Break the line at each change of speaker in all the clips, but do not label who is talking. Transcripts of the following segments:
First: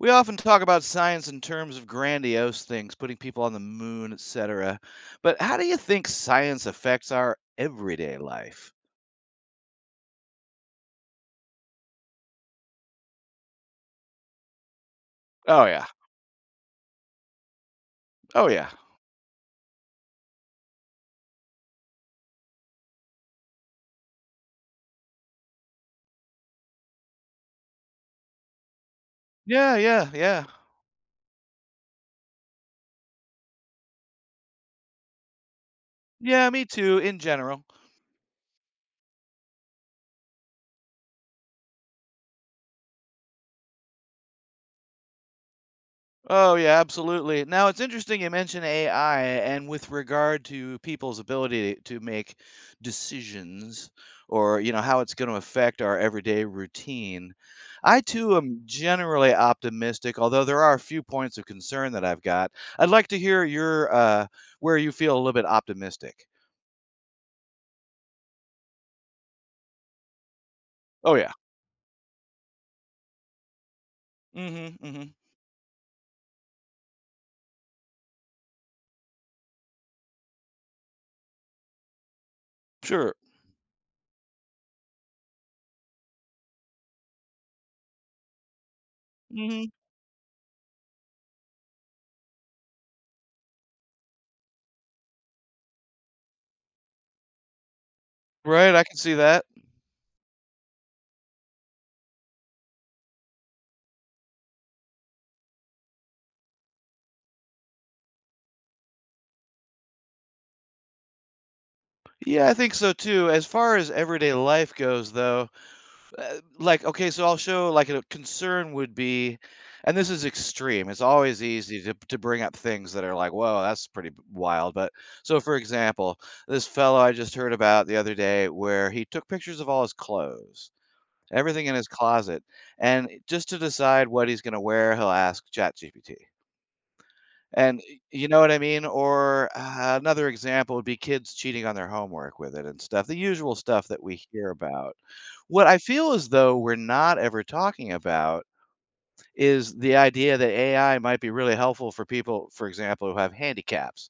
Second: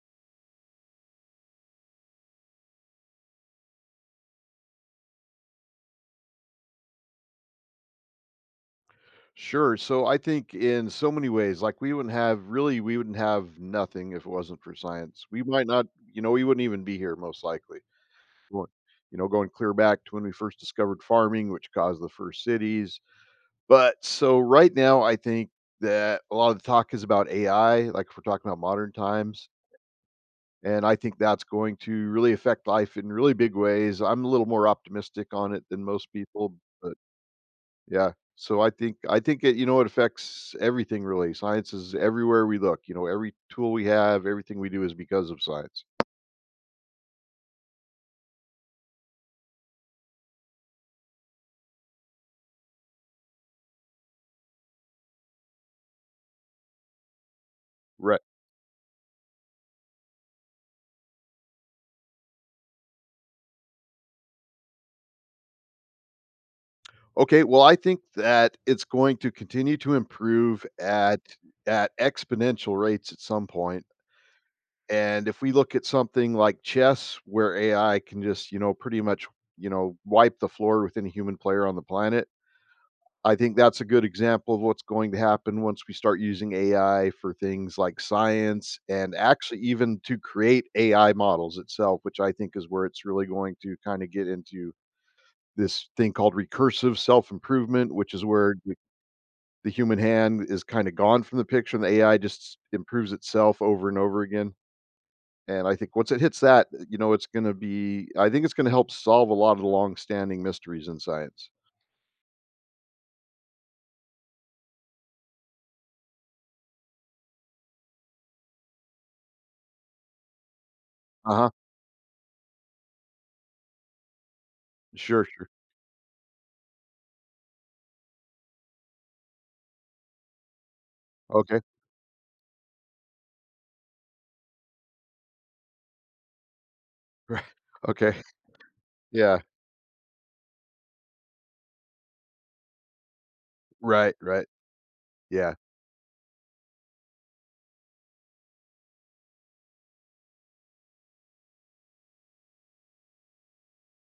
We often talk about science in terms of grandiose things, putting people on the moon, etc. But how do you think science affects our everyday life?
Sure. So I think in so many ways, like we wouldn't have nothing if it wasn't for science. We
Oh
might
yeah.
not, you know, we wouldn't even be here most likely.
Oh
Going-
yeah.
You know, going clear back to when we first discovered farming, which caused the first cities. But so right now, I think that a lot of the talk is about AI, like if we're talking about modern times.
Yeah, yeah, yeah.
And I think that's going to really affect life in really big ways. I'm a little more optimistic on it than most
Yeah,
people.
me too in general.
Yeah. So I think it, you know, it affects everything really. Science is everywhere we look. You know, every tool we have, everything we do is because of science.
Oh yeah, absolutely. Now it's interesting you mention AI and with regard to people's ability to make decisions or how it's going to affect our everyday routine. I
Right.
too am generally optimistic, although there are a few points of concern that I've got. I'd like to hear your where you feel a little bit optimistic.
Okay. Well, I think that it's going to continue to improve
Oh
at
yeah.
exponential rates at some point.
Mhm. Mhm.
And if we look at something like chess, where AI can just, you know, pretty much, you know, wipe the floor with any human player on the planet,
Sure.
I think that's a good example of what's going to happen once we start using AI for things like science and actually
Mhm.
even to create AI models itself, which I think is where it's really going to kind of get into this thing called recursive self improvement, which is where
Right,
the
I can see that.
the human hand is kind of gone from the picture and the AI just improves itself over and over again. And I think once it hits that, you know, it's going to be, I think it's going to help solve a lot of the long standing mysteries in science.
Yeah, I think so too. As far as everyday life goes though, like, okay, so I'll show like a concern would be, and this is extreme. It's
Uh
always
huh.
easy to bring up things that are like, whoa, that's wild. But
Sure,
so,
sure.
for example, this fellow I just heard about the other day, where he took pictures of all his clothes,
Okay.
everything in his closet, and just to decide what he's going to wear, he'll ask ChatGPT.
Right.
And y
Okay.
you know what I mean?
Yeah.
Or a another example would be kids cheating on their homework with it and stuff, the usual stuff that
Right,
we
right.
hear about.
Yeah.
What I feel as though we're not ever talking about is the idea that AI might be really helpful for people, for example, who have handicaps.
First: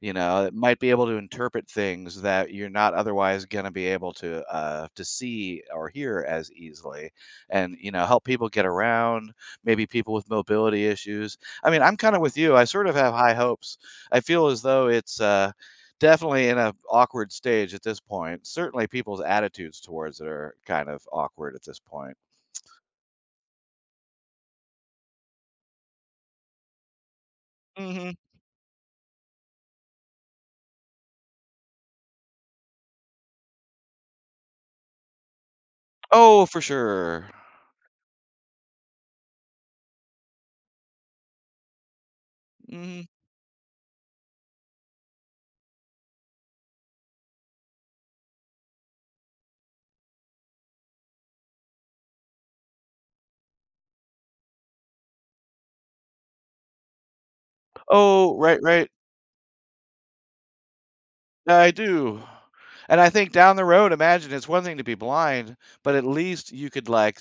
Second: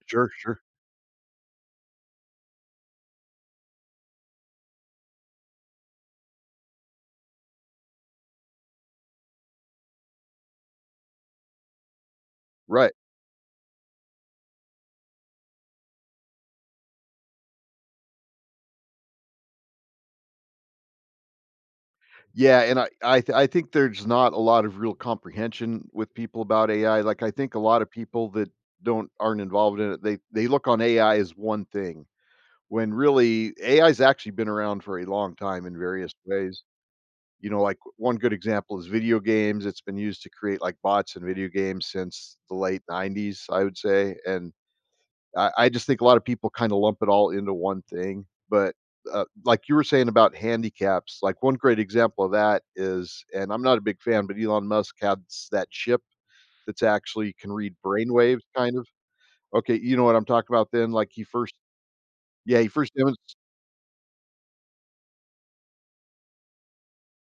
You
Sure,
know, it
sure.
might be able to interpret things that you're not otherwise gonna be able to see or hear as easily and, you know, help people get around, maybe people with mobility issues. I mean, I'm kinda with you, I sort
Right.
of have high hopes. I feel as though it's, definitely in a awkward stage at this point. Certainly, people's attitudes towards it are kind of awkward at this point.
Yeah, and I think there's not a lot of real comprehension with people about AI. Like, I think a lot of
Mhm.
people that don't aren't involved in it, they look on AI as one thing, when really AI's actually been around for a long time in various
Oh, for
ways.
sure.
You know, like, one good example is video games. It's been used to create, like, bots in video games since the late
Mhm.
'90s, I would say. And I just think a lot of people kind of lump it all into one thing. But like you were saying about handicaps, like one great example of that is, and I'm not a big fan, but Elon Musk has that chip that's actually can read
Oh,
brainwaves,
right,
kind of.
right.
Okay, you know what I'm talking about then? Like he first,
I do.
yeah, he first,
And I
demons-
think down the road, imagine it's one thing to be blind, but at least you could like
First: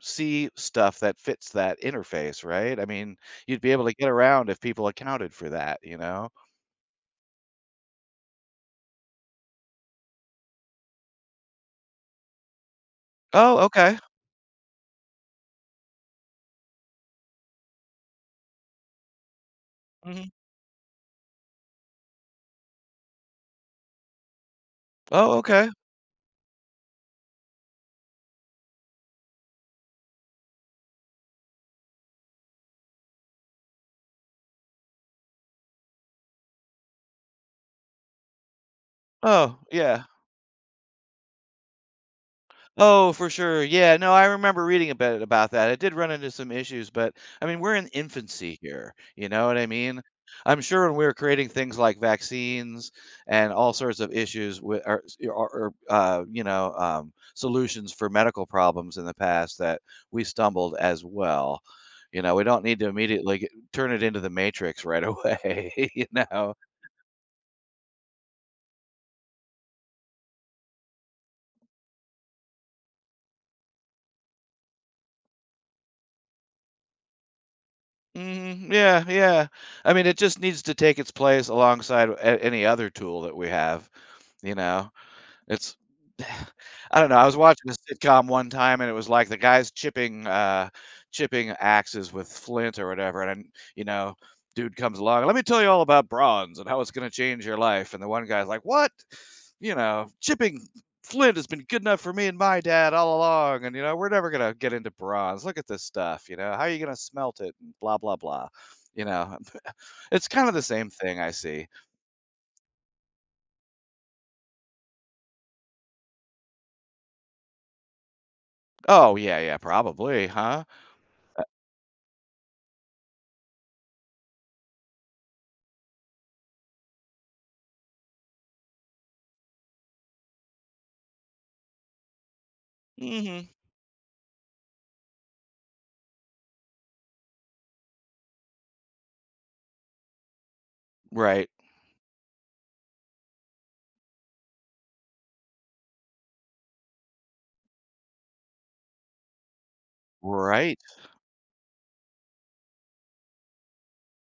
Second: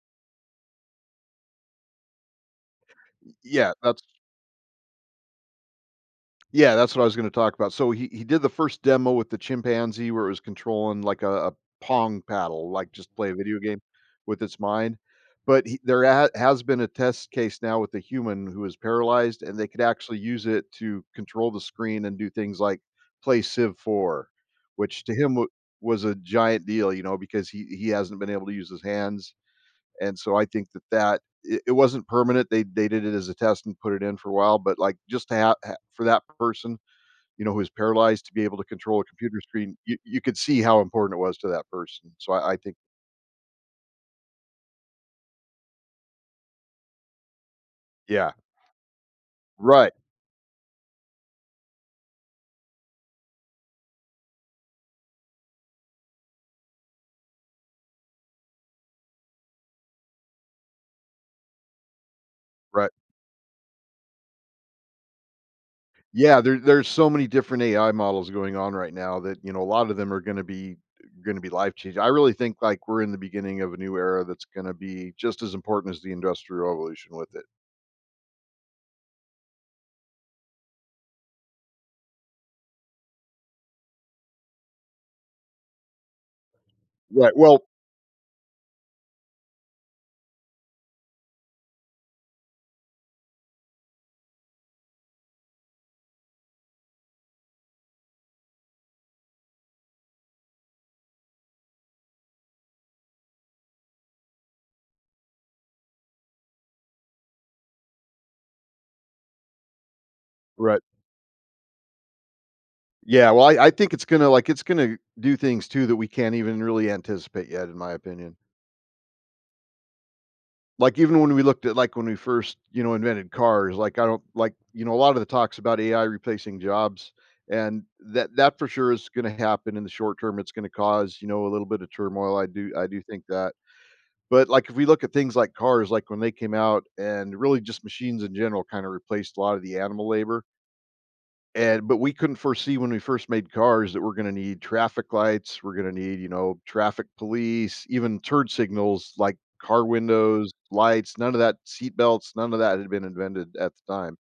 see stuff that fits that interface, right? I mean, you'd
yeah,
be able to
that's
get around if people accounted for that, you know?
yeah, that's what I was gonna talk about. So he did the first demo with the chimpanzee where it was controlling like a pong paddle, like just play a
Oh,
video game
okay.
with its mind. But he, has been a test case now with a human who is paralyzed, and they could actually
Mhm.
use it to control the screen and do things like play Civ 4, which
Oh, okay.
was a giant deal, you know, because he hasn't been able to use his hands. And so I think that that it wasn't permanent. They did it as a test and put it in for a while, but like just to have for that person, you know, who is paralyzed to be able to control a computer
Oh,
screen, you
yeah.
you could see how important it was to that person. So I think
Oh, for sure. Yeah, no, I remember reading a bit about that. I did run into some issues, but I mean, we're in
yeah.
infancy here. You know what I
Right,
mean? I'm sure when we were creating things like vaccines and all sorts of issues with or solutions for medical problems in the past that we stumbled as well. You know, we don't need to
right.
immediately turn it into the matrix right away, you
Yeah,
know.
there there's so many different AI models going on right now that, you know, a lot of them are gonna be life changing. I really think, like, we're in the beginning of a new era that's gonna be just as important as the Industrial Revolution with it.
Mhm, yeah, yeah. I mean, it just needs to take its place alongside any other tool that we have. You know, it's I don't know, I
Right,
was
well
watching a sitcom one time, and it was like the guy's chipping axes with flint or whatever, and you know, dude comes along, "Let me tell you all about bronze and how it's gonna change your life," and the one guy's like, "What?" You know, "Chipping flint has been good enough for me and my dad all along, and, you know, we're never gonna get into bronze. Look at this stuff, you know, how are you gonna smelt it?" and blah, blah, blah. You know, it's kinda the
Right.
same thing I see.
Yeah, well, I think it's gonna like, it's gonna do things too that we can't even really anticipate yet, in my opinion.
Oh, yeah, yeah, probably, huh?
Like, even when we looked at, like, when we first, you know, invented cars, like, I don't like, you know, a lot of the talks about AI replacing jobs, and that for sure is gonna happen in the short term. It's gonna cause, you know, a little bit of turmoil. I do think
Mhm.
that. But, like, if we look at things like cars, like, when they came out and really just machines in general kinda replaced a lot of the animal labor
Right.
and but we couldn't foresee when we first made cars that we're gonna need traffic lights, we're gonna need, you know, traffic police, even turd signals like car windows,
Right.
lights, none of that, seat belts, none of that had been invented at the time.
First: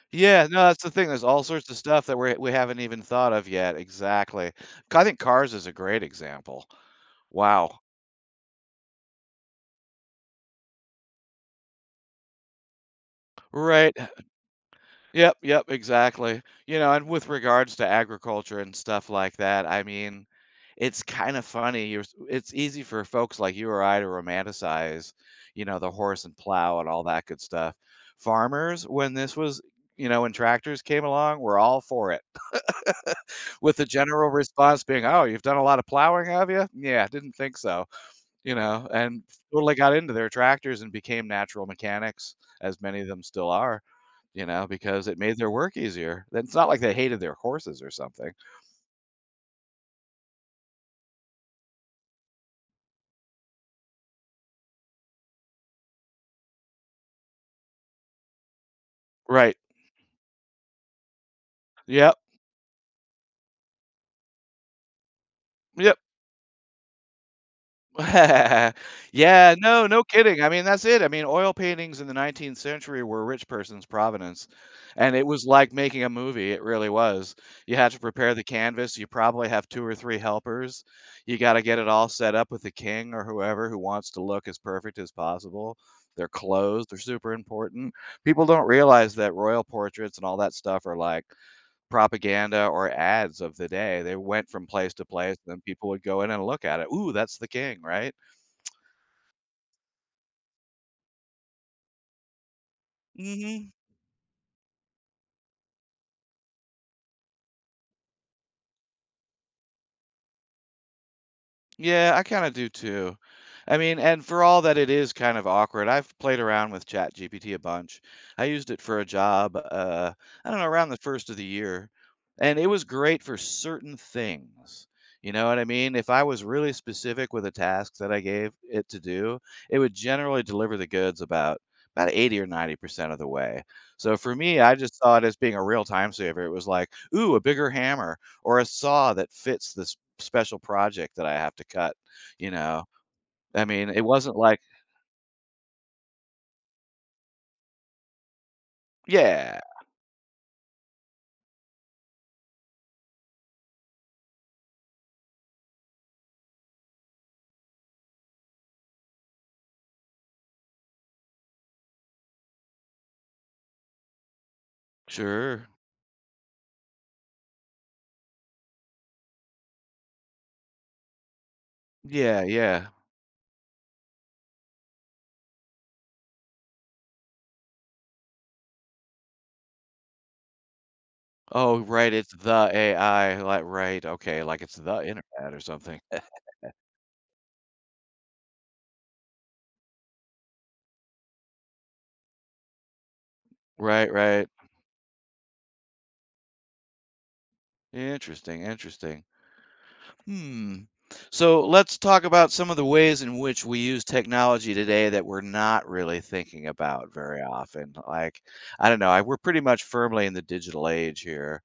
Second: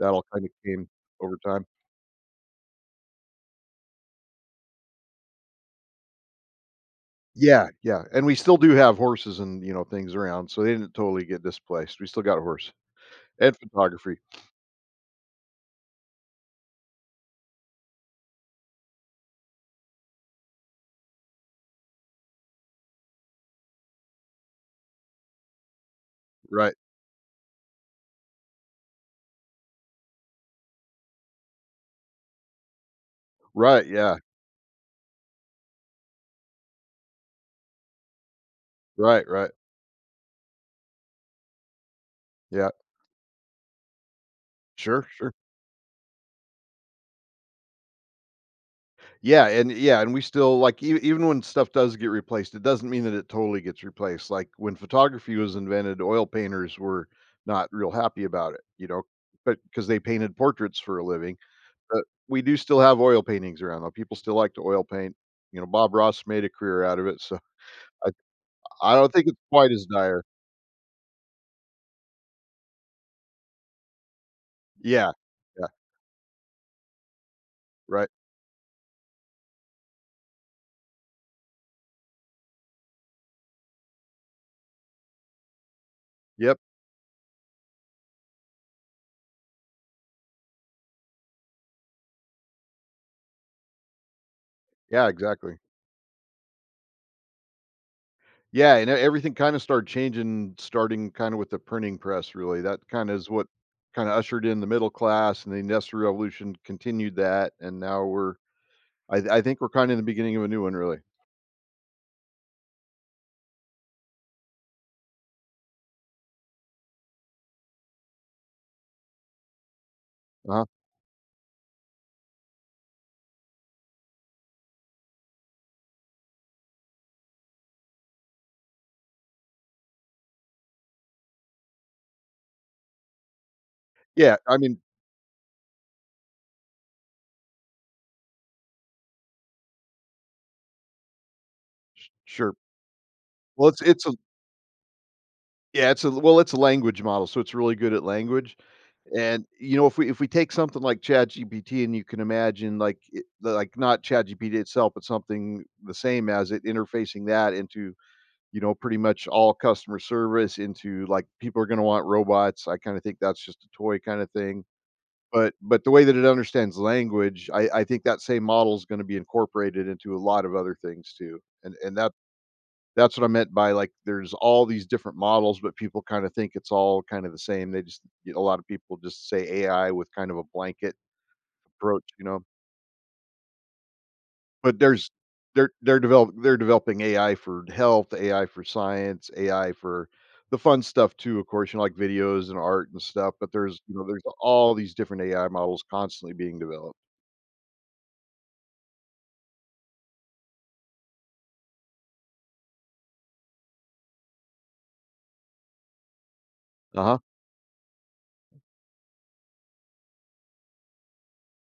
That all
Yeah,
kinda
no, that's
came
the thing. There's
over
all
time.
sorts of stuff that we have not even thought of yet. Exactly. I think cars is a great example.
Yeah,
Wow.
yeah, and we still do have horses and, you know, things around, so they didn't totally get displaced. We still got a horse and
Right.
photography.
Yep, yep, exactly. You know, and with regards to agriculture and stuff like that, I mean, it's kind of funny. It's easy for folks like you or I to romanticize, you know, the horse and
Right,
plow and all that good stuff. Farmers, when this was, you know, when tractors came along, were all for it. With the
right, yeah,
general response being, "Oh, you've done a lot of plowing, have you?" "Yeah, didn't think so," you know, and
right, right,
totally got into their tractors and became natural mechanics,
yeah,
as many of them still are, you know,
sure,
because it
sure.
made their work easier. It's not like they hated their horses or something.
Yeah, and yeah, and we still like even when stuff does get replaced, it doesn't mean that it totally gets replaced. Like when photography was invented, oil painters were not real happy about it, you know,
Right.
but because they painted portraits for a living. But
Yep.
we do still have oil paintings around though. People still like to oil paint. You know, Bob
Yep.
Ross made a career out of it, so I, I don't think it's
Yeah,
quite as
no, no
dire.
kidding. I mean, that's it. I mean, oil paintings in the 19th century were a rich person's provenance,
Yeah,
and it was
yeah,
like making a movie. It really was. You had to
right.
prepare the canvas. You probably have two or three helpers. You got to get it all set up with the king or whoever who wants to look as perfect as possible. Their
Yep.
clothes, they're super important. People don't realize that royal portraits and all that stuff are like propaganda or ads of the day. They went from place to
Yeah,
place, and
exactly.
then people would go in and look at it. Ooh, that's the king, right?
Yeah, and e everything kinda started changing starting kinda with the printing press, really. That kinda is what
Mhm.
kinda ushered in the middle class, and the Industrial Revolution continued that, and now we're I think we're kinda in the beginning of a new one, really.
Yeah, I kinda do too. I mean, and for all that it is kind of awkward, I've played around with ChatGPT a bunch. I used it for a job, I don't know,
Uh-huh.
around the 1st of the year, and it was great for certain things. You know what I mean? If I was really specific with a task that I gave it to do, it would generally deliver the goods about 80 or 90% of the way. So for
Yeah, I
me, I
mean
just saw it as being a real time saver. It was like, "Ooh, a bigger hammer or a saw that fits this special project that I have to cut,
s
you
sure.
know? I
Well,
mean, it
it's a
wasn't like
yeah, it's a well, it's a language model, so it's really good at language. And,
Yeah.
you know, if we take something like ChatGPT and you can imagine, like, not ChatGPT itself, but something the same as it, interfacing that into, you know, pretty much all customer service. Into like people are going to want robots, I kind of think that's just a toy kind of thing. But
Sure.
the way that it understands language, I think that same model is going to be incorporated into a lot of other things too. And
Yeah, yeah.
that's what I meant by like there's all these different models, but people kind of think it's all kind of the same. They just a lot of people just say AI with kind of a blanket
Oh,
approach,
right,
you
it's
know.
the AI, like right, okay, like it's
But
the
there's
internet or something. Eh
they're developing AI for health, AI for science, AI for the fun stuff too, of course, you know, like videos and art and stuff. But there's, you know,
right,
there's
right.
all these different AI models constantly being developed.
Interesting, interesting. Hmm. So, let's talk about some of the ways in which we use technology today that we're not really thinking about
Uh-huh.
very often, like, I don't know, I we're pretty much firmly in the digital age here.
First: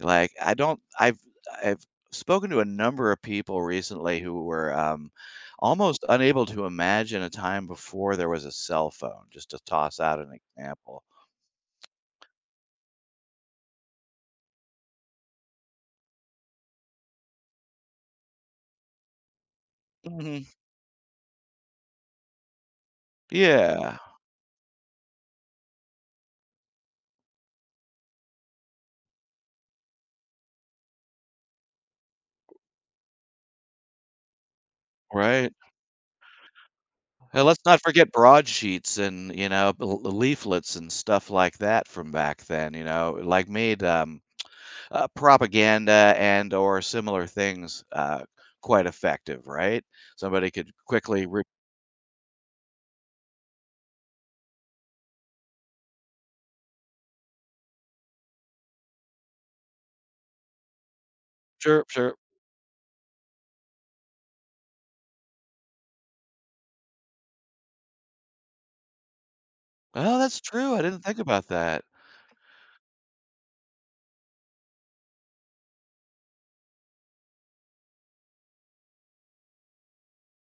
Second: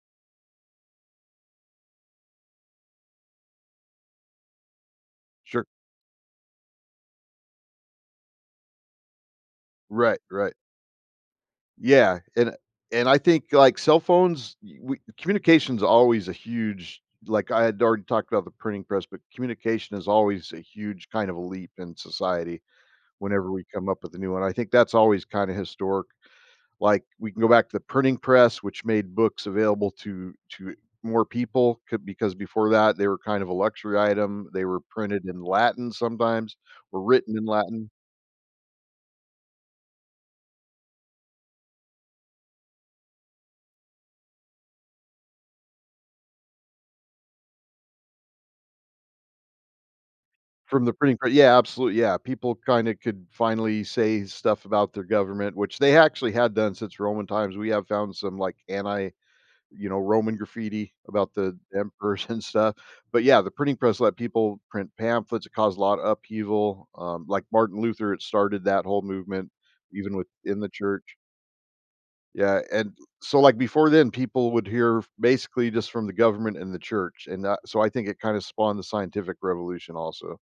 Like, I don't I've spoken to a number of people recently who were,
Sure.
almost unable to imagine a time before there was a cell phone, just to toss out
Right,
an
right.
example.
Yeah, and I think, like, cell phones, y we communication's always a huge like, I had already talked about the printing press, but communication is
Mhm.
always a huge kind of a leap in society whenever we come
Yeah,
up with a new one. I think that's always kinda historic, like we can go back to the printing press which made books available to more people because before that they were kind of a luxury item. They were printed in
right?
latin sometimes or written in
And let's not
latin
forget broadsheets and, you know, l leaflets and stuff like that from back then, you know, like, made propaganda and or similar things, quite effective, right? Somebody could
from the printing
quickly
press,
re
yeah, absolutely, yeah. People kind of could finally say stuff about their government, which they actually had done since roman times. We have found some like anti, you know, Roman graffiti about the
Sure, sure.
emperors and stuff. But yeah, the printing press let people print pamphlets. It caused a lot of upheaval. Like Martin Luther, it started that whole movement, even
Oh, that's
within the
true, I didn't
church.
think about that.
Yeah, and so like before then, people would hear basically just from the government and the church, and that, so I think it kind of spawned the scientific revolution also.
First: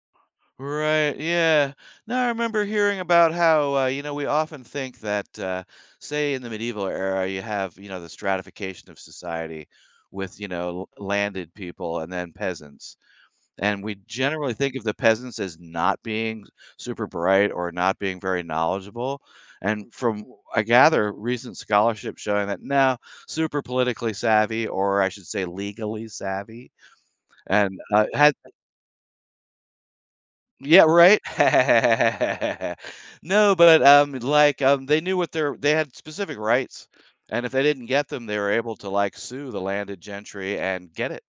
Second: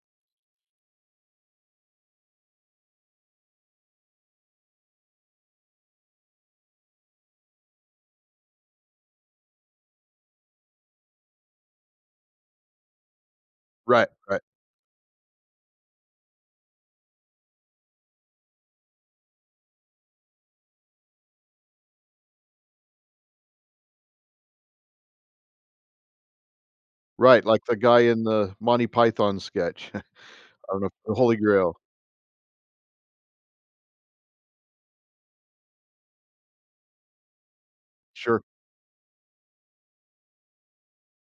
Right, yeah. Now I remember hearing about how, you know, we often think that, say in the medieval era, you have, you know, the stratification of society with, you know, l landed people and then peasants, and we
Right, right,
generally think of the peasants as not being super bright or not being very knowledgeable, and from I gather recent scholarship showing that now super politically savvy, or I should say legally savvy,
right. Like the
and,
guy in
had
the Monty Python sketch. I don't
Yeah,
know, the
right?
Holy Grail.
No, but, like, they knew what their they had specific rights, and if they didn't get them, they
Sure.
were able to, like, sue the landed gentry and get it.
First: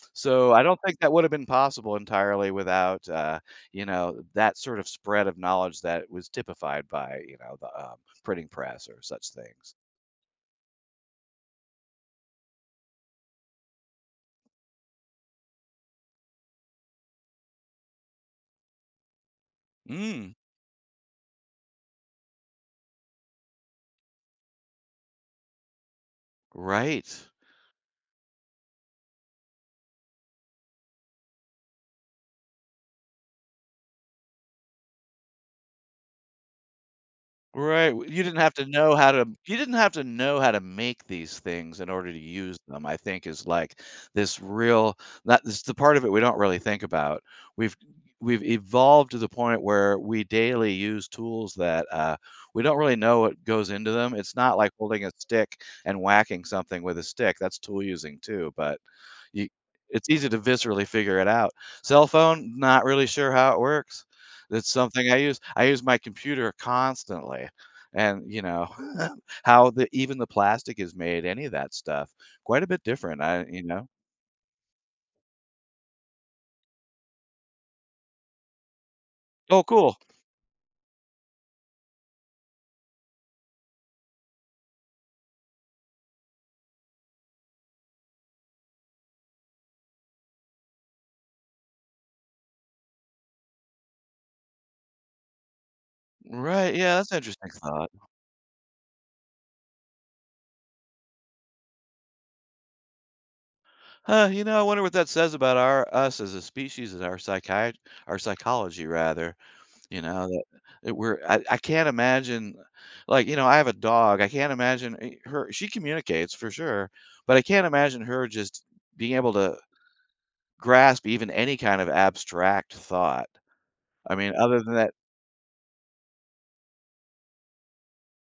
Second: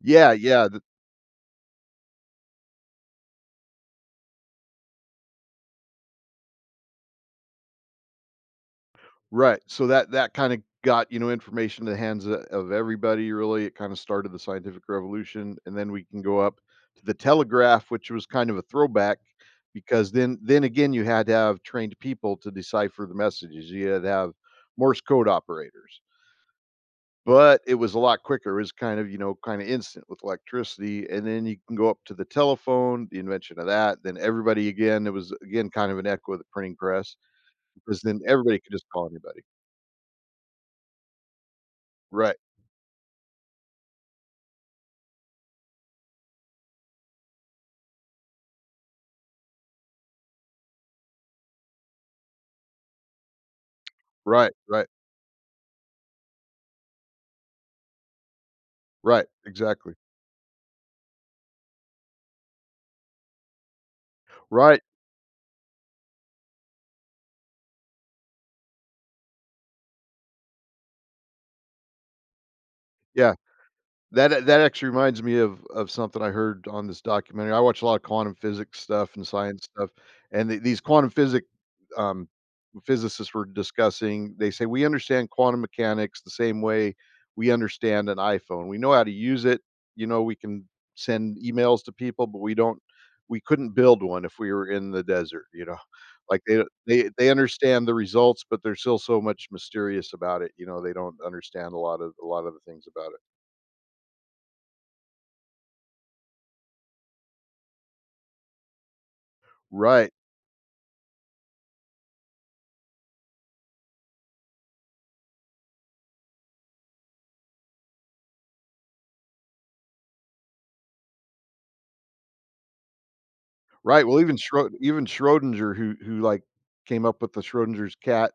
Yeah,
So, I
yeah.
don't think that would have been possible entirely without, you know, that sort of spread of knowledge that was typified by, you know, the, printing press or such
Right,
things.
so that that kinda got, you know, information in the hands of everybody, really. It kinda started the scientific revolution, and then we can go up to the telegraph, which was kind of a throwback because
Mm,
then again, you had to have trained people to decipher the messages. You had to have Morse code operators,
right.
but it was a lot quicker. It was kind of, you know, kinda instant with electricity. And then you can go up to the telephone, the invention of that, then everybody again, it was again kind of an echo of the printing press,
Right,
because
w
then
you didn't have
everybody
to
could just
know
call
how to
anybody.
you didn't have to know how to make these things in order to
Right.
use them, I think is, like, this real that is the part of it we don't really think about. We've we've evolved to the point where we daily use tools that, we don't really know what goes into them. It's
Right,
not like
right,
holding a stick and whacking something with a stick, that's tool using too, but
right,
you
exactly.
it's easy to viscerally figure it out. Cell phone, not really sure how it works. It's
Right,
something I use my computer constantly, and, you know, how the even the plastic is made, any of that stuff, quite a bit different,
yeah.
I you know?
That actually reminds me of something I heard on this documentary. I watch a lot of quantum physics stuff and
Oh,
science stuff,
cool.
and the these quantum physic um, physicists were discussing. They say, "We understand quantum mechanics the same way we understand an iPhone. We know how to use it, you know, we can send emails to people, but we couldn't build one if we were in the desert," you know? Like, they
Right, yeah, that's
they
an
they
interesting
understand
thought.
the results, but there's still so much mysterious about it, you know. They don't understand a lot of the things about it.
Huh, you know, I wonder what that says about our us as a species and our psychology rather, you
Right.
know, that we're I can't imagine like, you know, I have a dog, I can't imagine, her she communicates for sure, but I can't imagine her just being able to grasp even any kind of abstract thought.
Right,
I
well,
mean, other than that
Even Schrodinger who like, came up with the Schrodinger's cat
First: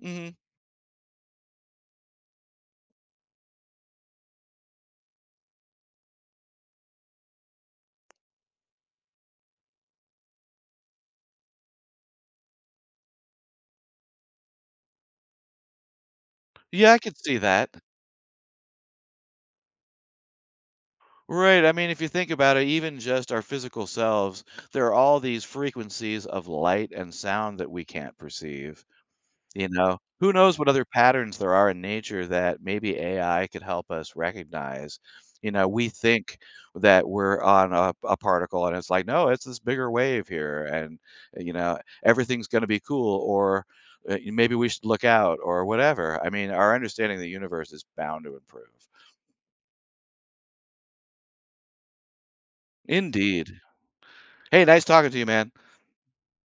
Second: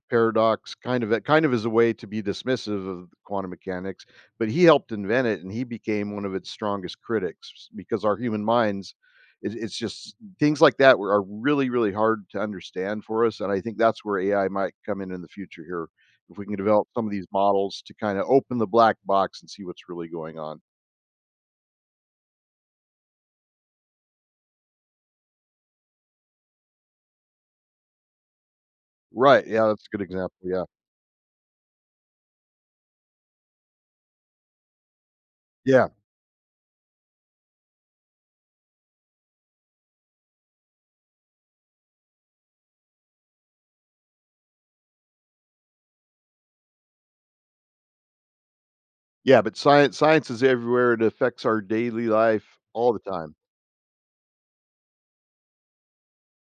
mhm.
paradox kind of as a way to be dismissive of quantum mechanics, but he helped invent it, and he became one of its strongest critics because our human minds, it's just things like that were are really, really hard to understand for us. And I think that's where AI might come in the future here, if we can develop
Yeah, I
some of
could
these
see that.
models to kinda open the black box and see what's really going on.
Right, I mean, if you think about it, even just our physical selves, there are all these frequencies of light and sound that we can't perceive.
Right, yeah,
You
that's a
know,
good
who
example,
knows
yeah.
what other patterns there are in nature that maybe AI could help us recognize. You know, we
Yeah.
think that we're on a particle and it's like, no, it's this bigger wave here and, you know, everything's going to be cool or maybe we should look out or whatever. I mean, our understanding of the universe is bound to improve.
Yeah, but science is everywhere. It affects our daily life all the time.
Indeed. Hey, nice talking to you, man.